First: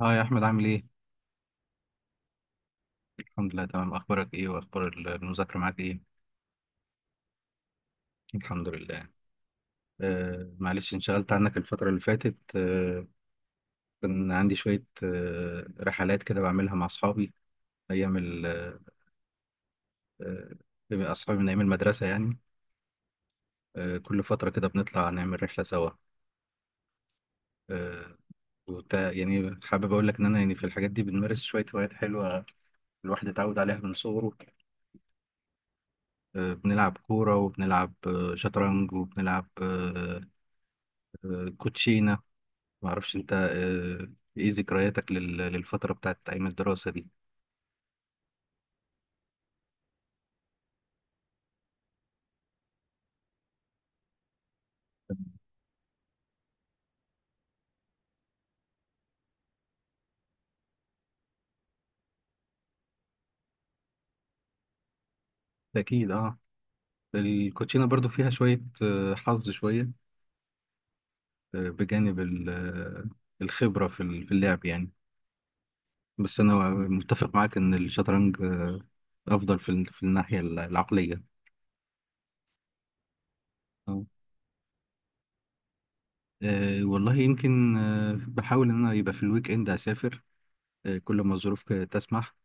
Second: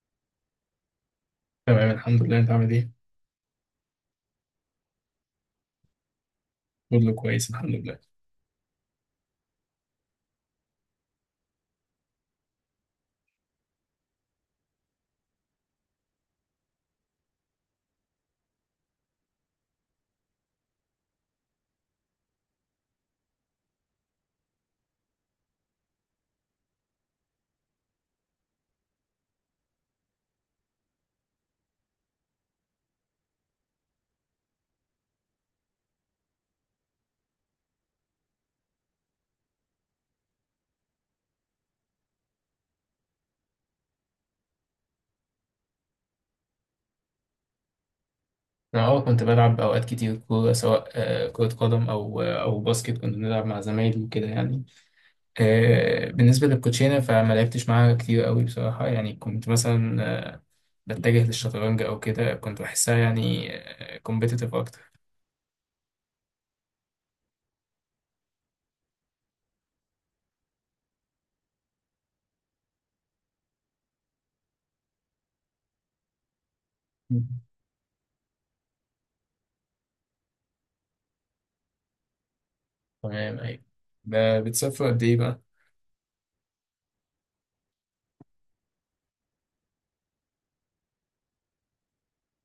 اه يا احمد، عامل ايه؟ تمام، الحمد لله. انت عامل ايه؟ الحمد لله تمام. اخبارك ايه واخبار المذاكره معاك ايه؟ كله كويس، الحمد لله. الحمد لله. معلش، انشغلت عنك الفتره اللي فاتت. كان عندي شويه رحلات كده بعملها مع اصحابي ايام ال آه آه، اصحابي من ايام المدرسه يعني. كل فتره كده بنطلع نعمل رحله سوا. آه يعني حابب اقول لك ان انا يعني في الحاجات دي بنمارس شويه هوايات حلوه، الواحد اتعود عليها من صغره. بنلعب كوره، وبنلعب شطرنج، وبنلعب كوتشينه. ما اعرفش انت ايه ذكرياتك للفتره بتاعت ايام الدراسه دي؟ انا كنت بلعب اوقات كتير كورة، سواء كرة قدم، او باسكت. كنت بنلعب مع زمايلي وكده يعني. بالنسبة للكوتشينة، فما لعبتش معاها كتير قوي بصراحة. يعني كنت مثلا بتجه للشطرنج او كده. كنت بحسها يعني كومبيتيتيف اكتر. اكيد اه، الكوتشينه برضو فيها شويه حظ شويه، بجانب الخبره في في اللعب يعني. بس انا مم. متفق معاك ان الشطرنج افضل في في الناحيه العقليه. تمام، ايوه. آه. بتسافر قد ايه بقى؟ والله يمكن، بحاول ان انا يبقى في الويك اند اسافر، كل ما الظروف تسمح.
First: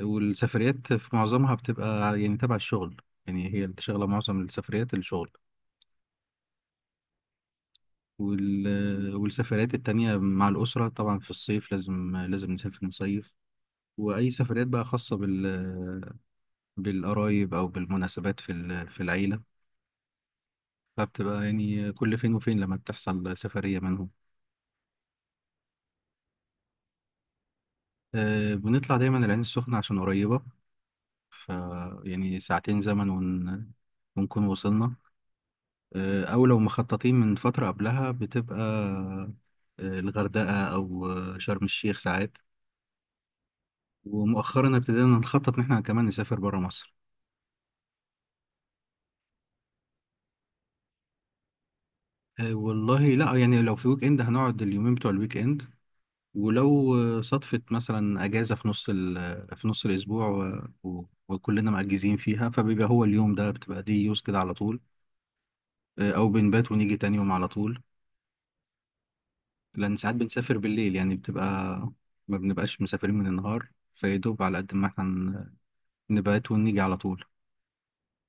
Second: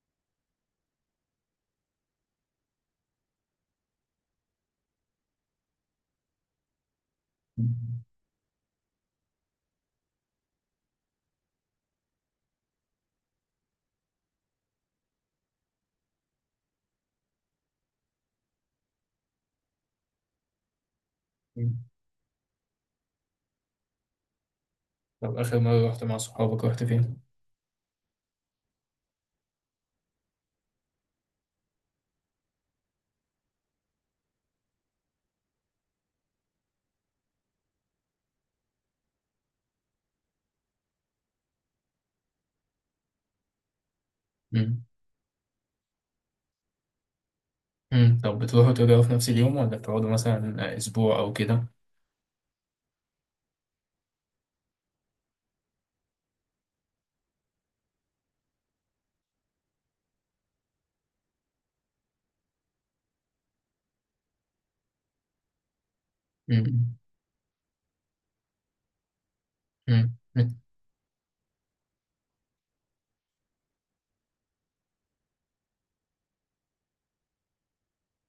والسفريات في معظمها بتبقى يعني تبع الشغل، يعني هي شغلة معظم السفريات الشغل. مم. والسفريات التانية مع الأسرة، طبعا في الصيف لازم نسافر نصيف. وأي سفريات بقى خاصة بالقرايب أو بالمناسبات في العيلة، فبتبقى مم. يعني كل فين وفين لما بتحصل سفرية منهم. طب، اخر مرة رحت مع صحابك، رحت فين؟ أه، بنطلع دايما العين السخنة عشان قريبة، ف يعني ساعتين زمن ونكون وصلنا. او لو مخططين من فترة قبلها بتبقى الغردقة او شرم الشيخ ساعات. ومؤخرا مم. ابتدينا نخطط ان احنا كمان نسافر برا مصر. مم. طب، بتروحوا ترجعوا في نفس اليوم، ولا بتقعدوا مثلا اسبوع او كده؟ والله لا، يعني لو في ويك اند هنقعد اليومين بتوع الويك اند، ولو صدفت مثلا اجازة في نص ال- آه، في نص الاسبوع وكلنا مأجزين فيها، فبيبقى هو اليوم ده، بتبقى دي يوز كده على طول. او بنبات ونيجي تاني يوم على طول، لان ساعات مم. بنسافر مم. بالليل، يعني بتبقى ما بنبقاش مسافرين من النهار، فيدوب على قد ما احنا نبات ونيجي على طول.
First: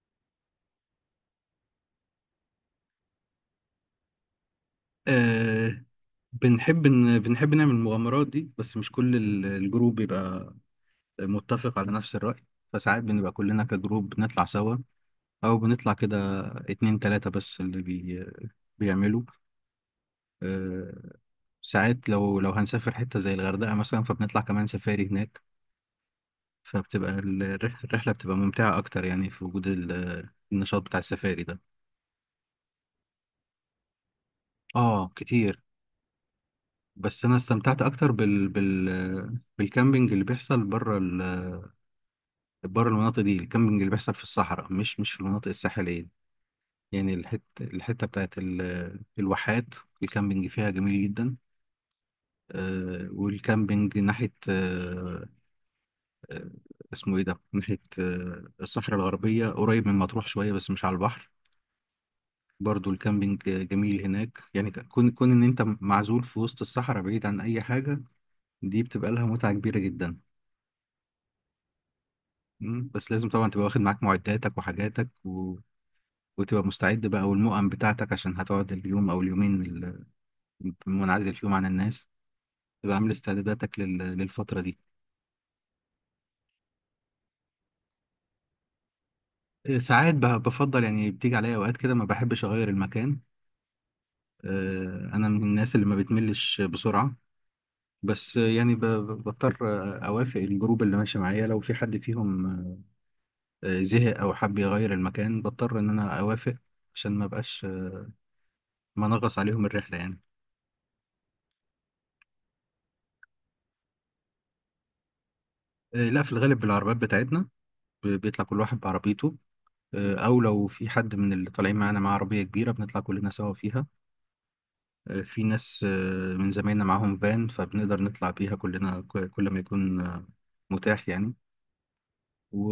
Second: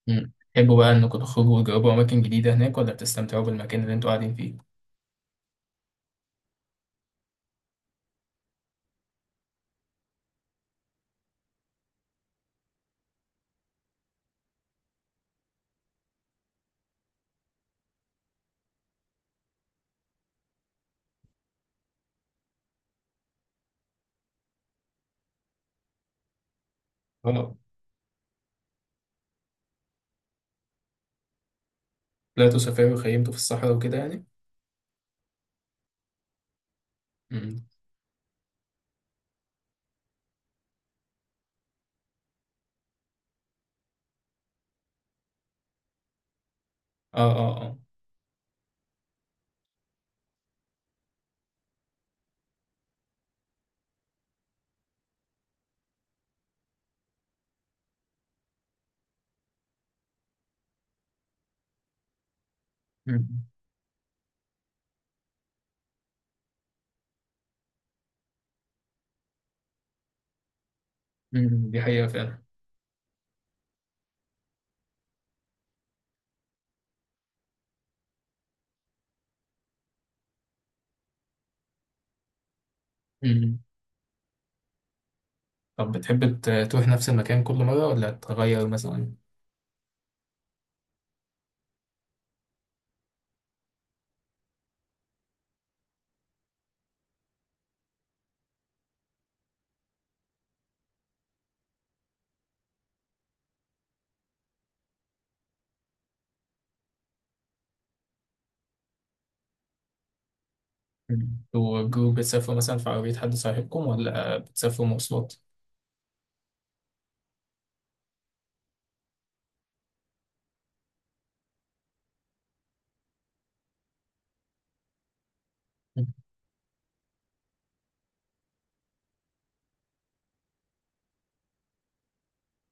مم. تحبوا بقى انكم تخرجوا وتجربوا اماكن جديدة هناك، ولا بتستمتعوا بالمكان اللي انتوا قاعدين فيه؟ آه، بنحب نعمل المغامرات دي، بس مش كل الجروب بيبقى متفق على نفس الرأي، فساعات بنبقى كلنا كجروب بنطلع سوا، أو بنطلع كده اتنين تلاتة بس اللي بيعملوا. آه، ساعات لو هنسافر حتة زي الغردقة مثلا فبنطلع كمان سفاري هناك، فبتبقى اه، الرحلة بتبقى ممتعة أكتر، يعني في وجود النشاط بتاع السفاري ده. طلعتوا سفاري وخيمتوا في الصحراء وكده يعني؟ آه كتير. بس انا مم. استمتعت اكتر بالكامبينج اللي بيحصل بره المناطق دي، الكامبينج اللي بيحصل في الصحراء، مش في المناطق الساحليه. يعني اه، اه، الحته اه. الحته بتاعت الواحات، الكامبينج فيها جميل جدا. والكامبينج ناحيه آه، اسمه ايه ده، ناحيه الصحراء الغربيه، قريب من مطروح شويه بس مش على البحر، برضو الكامبينج مم. جميل هناك. يعني كون ان انت معزول في وسط الصحراء بعيد عن اي حاجه، دي بتبقى لها متعه كبيره جدا. مم. دي حقيقة فعلا. مم، بس لازم طبعا تبقى واخد معاك معداتك وحاجاتك و... وتبقى مستعد بقى، والمؤن بتاعتك، عشان هتقعد اليوم او اليومين منعزل فيهم عن الناس، تبقى عامل مم. استعداداتك للفترة دي. طب، بتحب تروح نفس المكان كل مرة، ولا تغير مثلا؟ إيه، ساعات بفضل، يعني بتيجي عليا اوقات كده ما بحبش اغير المكان، انا من الناس اللي ما بتملش بسرعة. بس يعني بضطر، اوافق الجروب اللي ماشي معايا، لو في حد فيهم زهق او حب يغير المكان بضطر ان انا اوافق، عشان ما بقاش منغص عليهم الرحلة يعني. مم. انتوا جروب بتسافروا مثلا في عربية حد صاحبكم، ولا بتسافروا مواصلات؟ لا، في الغالب بالعربيات بتاعتنا، بيطلع كل واحد بعربيته، او لو في حد من اللي طالعين معانا معاه عربيه كبيره بنطلع كلنا سوا فيها. في ناس مم. من زمايلنا معاهم فان، فبنقدر نطلع بيها كلنا كل ما يكون متاح يعني. و...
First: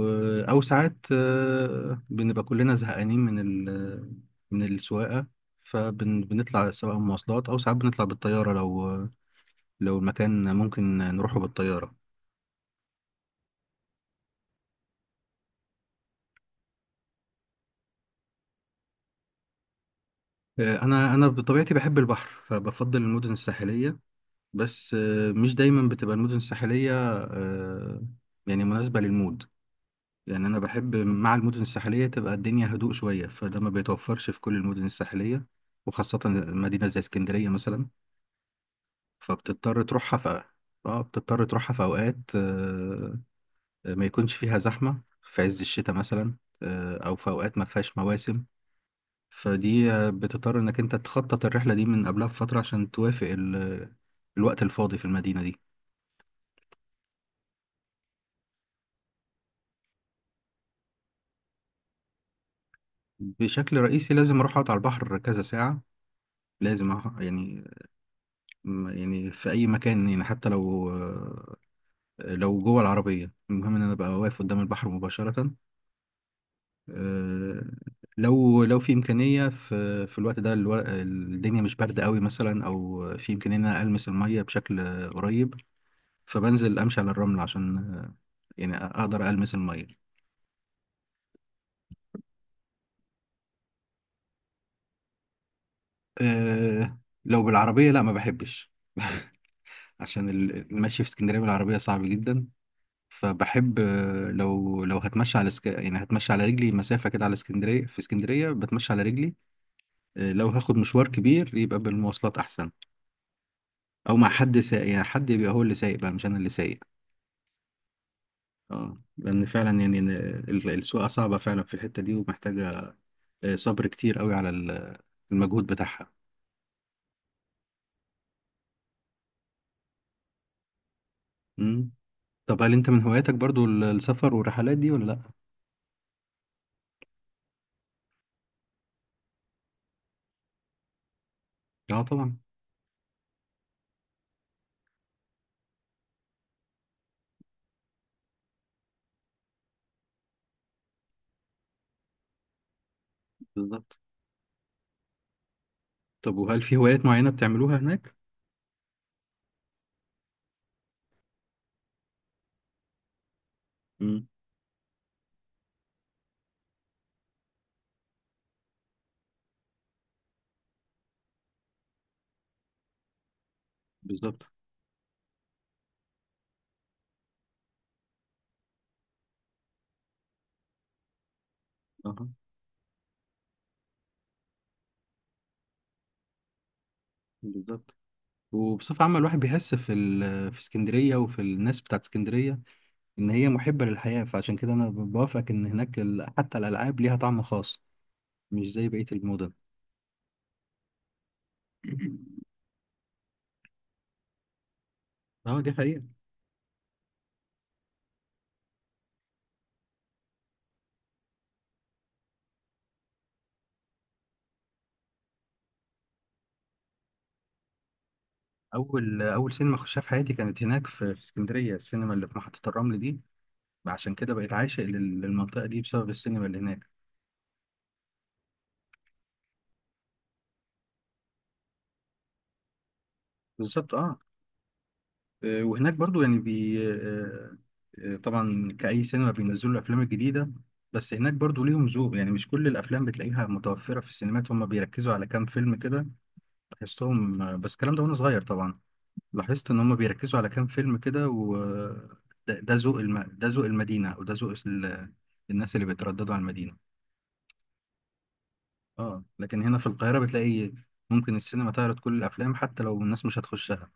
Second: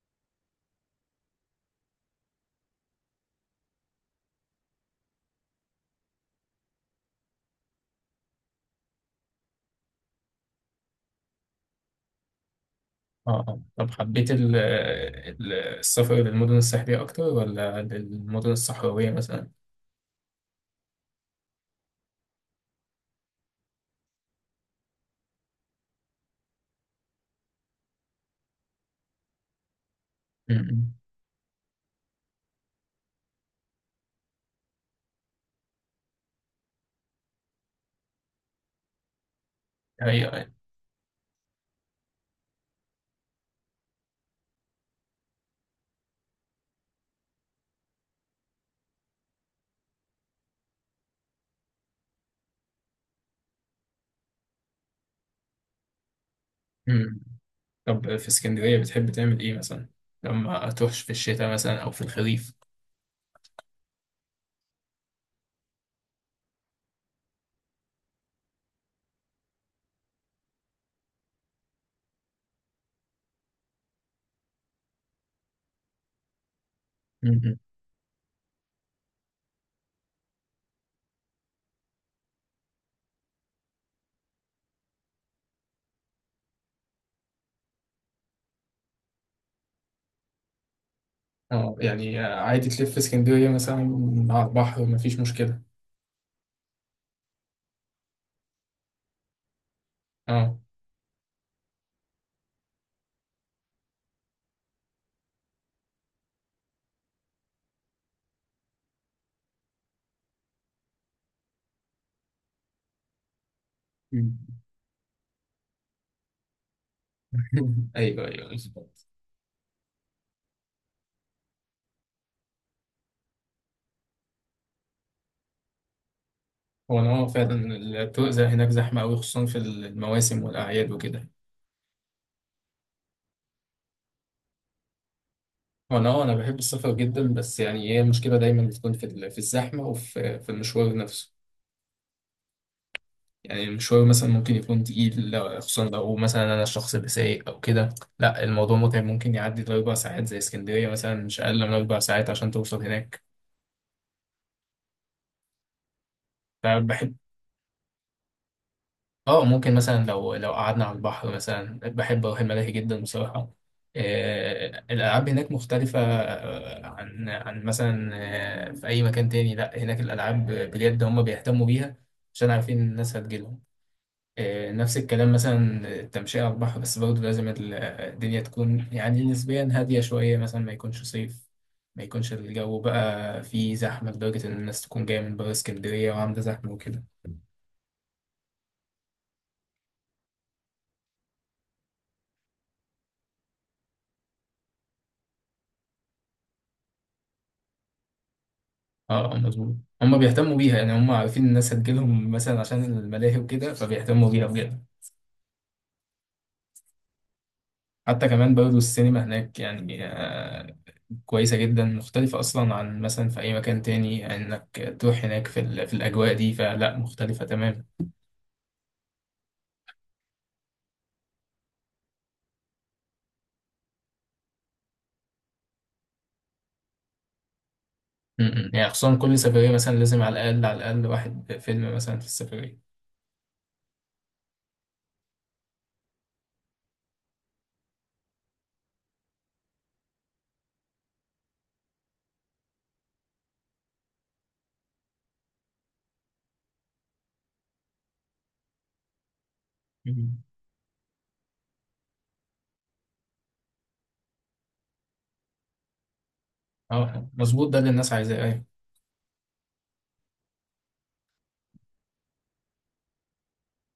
او ساعات بنبقى كلنا زهقانين ال... من السواقه، فبنطلع سواء مواصلات، او ساعات بنطلع بالطياره لو المكان ممكن نروحه بالطياره. اه، اه، طب، حبيت السفر للمدن الساحلية أكتر، ولا للمدن الصحراوية مثلا؟ انا بطبيعتي بحب البحر فبفضل المدن الساحليه، بس مش دايما بتبقى المدن الساحلية آه، يعني مناسبة للمود. يعني مم. أنا مم. بحب مع المدن الساحلية تبقى الدنيا هدوء شوية، فده ما بيتوفرش في كل المدن الساحلية، وخاصة مدينة زي اسكندرية مثلا، فبتضطر دي تروحها حقيقة في... يعني. اه، بتضطر تروحها في أوقات ما يكونش فيها زحمة، في عز الشتاء مثلا، أو في أوقات ما فيهاش مواسم. فدي بتضطر إنك أنت تخطط الرحلة دي من قبلها بفترة عشان توافق الوقت الفاضي في المدينة دي. مم. طب، في اسكندرية بتحب تعمل إيه مثلا؟ لما تروحش في الشتاء مثلا، أو في الخريف؟ بشكل رئيسي لازم اروح اقعد على البحر كذا ساعة، لازم يعني يعني في اي مكان، يعني حتى لو لو جوه العربية، المهم ان انا ابقى واقف قدام البحر مباشرة. مم. آه، لو في امكانية في الوقت ده الدنيا مش باردة قوي مثلا، او في امكانية ان انا المس المية بشكل قريب، فبنزل امشي على الرمل عشان يعني اقدر المس المية. اه، يعني عادي تلف في اسكندرية مثلا على البحر، مفيش مشكلة. آه، لو بالعربية لا ما بحبش عشان اه. المشي في اسكندرية بالعربية صعب جدا. فبحب لو يعني هتمشى على رجلي مسافة كده على اسكندرية، في اسكندرية بتمشى على رجلي. لو هاخد مشوار كبير يبقى بالمواصلات أحسن، أو مع مم. حد سايق، يعني حد يبقى هو اللي سايق بقى، مش أنا اللي سايق. أيوه، أيوه، اه، بالظبط. لأن فعلا يعني إن السواقة صعبة فعلا في الحتة دي، ومحتاجة صبر كتير قوي على المجهود بتاعها. هو أنا فعلا. الطرق زي هناك زحمة أوي، خصوصا في المواسم والأعياد وكده. مم. طب هل أنت من هواياتك برضو السفر والرحلات دي ولا لأ؟ هو أنا بحب السفر جدا، بس يعني هي المشكلة دايما بتكون في الزحمة، وفي المشوار نفسه. اه طبعا. يعني المشوار مثلا ممكن يكون تقيل، خصوصا لو مثلا انا الشخص اللي سايق او كده. لا، الموضوع متعب، ممكن يعدي لـ4 ساعات زي اسكندريه مثلا. مش اقل من 4 ساعات عشان توصل هناك. بالظبط. طب وهل في هوايات فبحب، معينة بتعملوها هناك؟ اه ممكن مثلا لو قعدنا على البحر مثلا بحب اروح الملاهي جدا بصراحه. مم. الالعاب هناك مختلفه، عن مثلا في اي مكان تاني. لا، هناك الالعاب بجد هم بيهتموا بيها عشان عارفين الناس هتجيلهم. بالظبط نفس الكلام مثلا التمشية على البحر، بس برضه لازم الدنيا تكون يعني نسبيا هادية شوية، مثلا ما يكونش صيف. ما اه. يكونش الجو بقى فيه زحمة لدرجة إن الناس تكون جاية من بره اسكندرية وعاملة زحمة وكده. بالظبط. وبصفة عامة الواحد بيحس في اسكندرية وفي الناس بتاعت اسكندرية، إن هي محبة للحياة، فعشان كده أنا بوافقك إن هناك ال... حتى الألعاب ليها طعم خاص، مش زي بقية اه، المدن. مظبوط. هما بيهتموا بيها، يعني هما عارفين الناس هتجيلهم مثلا عشان الملاهي وكده فبيهتموا بيها بجد. اه، دي حقيقة. حتى كمان برضه السينما هناك يعني كويسة جدا، مختلفة أصلا عن مثلا في أي مكان تاني. يعني إنك تروح هناك في الأجواء دي فلا مختلفة تماما. أول سينما خشها في حياتي كانت هناك في اسكندرية، السينما اللي في محطة الرمل دي، عشان كده بقيت عاشق للمنطقة دي بسبب السينما اللي هناك. يعني خصوصا كل سفرية مثلا لازم على الأقل، على الأقل واحد فيلم مثلا في السفرية. بالظبط اه. وهناك برضو يعني بي آه، آه، طبعا كأي سينما بينزلوا الأفلام الجديدة، بس هناك برضو ليهم ذوق، يعني مش كل الأفلام بتلاقيها متوفرة في السينمات، هم بيركزوا على كام فيلم كده لاحظتهم، بس الكلام ده وأنا صغير طبعا. لاحظت إن هم مم. بيركزوا على كام فيلم كده، و ده ذوق المدينة، أو ده ذوق الناس اللي بيترددوا على المدينة. اه، مظبوط ده اللي الناس عايزاه، أيوة. اه لكن هنا في القاهرة بتلاقي ممكن السينما تعرض كل الأفلام حتى لو الناس مش هتخشها،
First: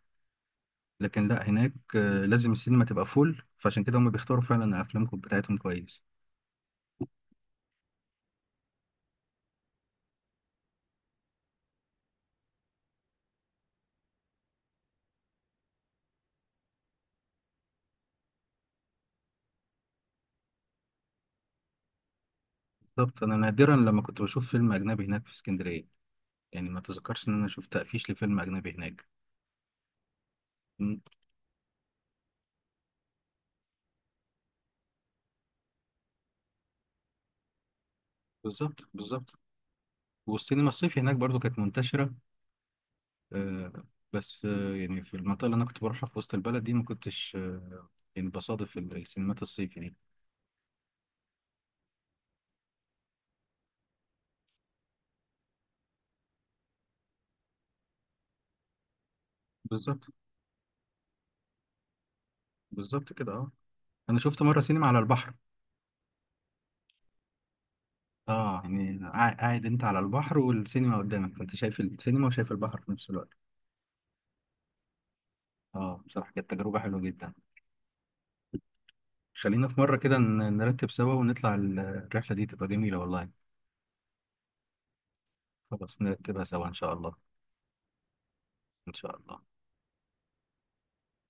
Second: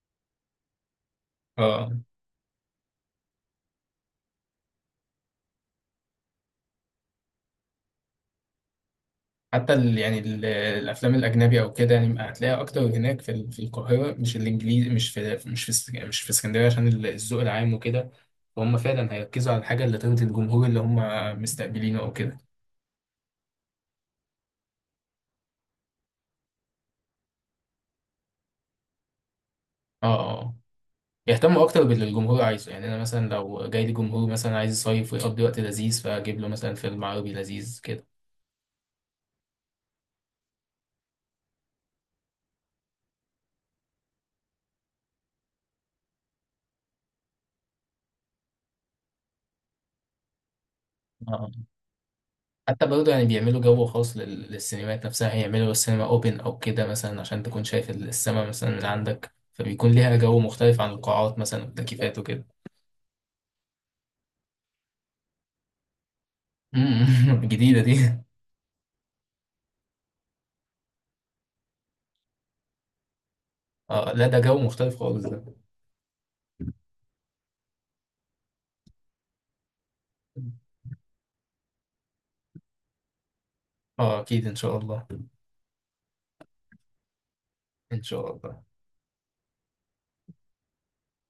لكن لا هناك اه، لازم السينما تبقى فول، فعشان كده هم بيختاروا فعلا افلامكم بتاعتهم كويس. حتى ال يعني ال الأفلام الأجنبي أو كده يعني هتلاقيها أكتر هناك في القاهرة. مش الإنجليزي، مش في اسكندرية، عشان الذوق العام وكده. فهم فعلا هيركزوا على الحاجة اللي ترضي الجمهور اللي هم مستقبلينه أو كده. بالظبط، انا نادرا لما كنت بشوف فيلم اجنبي هناك في اسكندريه، يعني ما تذكرش ان انا شفت تقفيش لفيلم اجنبي هناك. اه، اه، اه. مم، يهتموا أكتر باللي الجمهور عايزه. يعني أنا مثلا لو جاي لي جمهور مثلا عايز يصيف ويقضي وقت لذيذ، فأجيب له مثلا فيلم عربي لذيذ كده. بالظبط بالظبط. والسينما الصيفي هناك برضو كانت منتشره، آه، بس يعني في المنطقه اللي انا كنت بروحها في وسط البلد دي ما كنتش يعني بصادف السينمات الصيفي دي. حتى برضه يعني بيعملوا جو خاص للسينمات نفسها، هيعملوا السينما اوبن او كده مثلا، عشان تكون شايف السما مثلا من عندك، فبيكون بالظبط، ليها جو مختلف عن القاعات مثلا والتكييفات وكده. بالظبط كده اه. انا شفت مره سينما على البحر، جديدة دي. اه يعني قاعد انت على البحر والسينما قدامك، فانت شايف السينما وشايف البحر في نفس الوقت. اه، لا ده جو مختلف خالص ده. اه بصراحة كانت تجربة حلوة جدا. خلينا في مرة كده نرتب سوا ونطلع الرحلة دي تبقى جميلة والله. اه، اكيد ان شاء الله. خلاص نرتبها سوا ان شاء الله. ان شاء الله. ان شاء الله.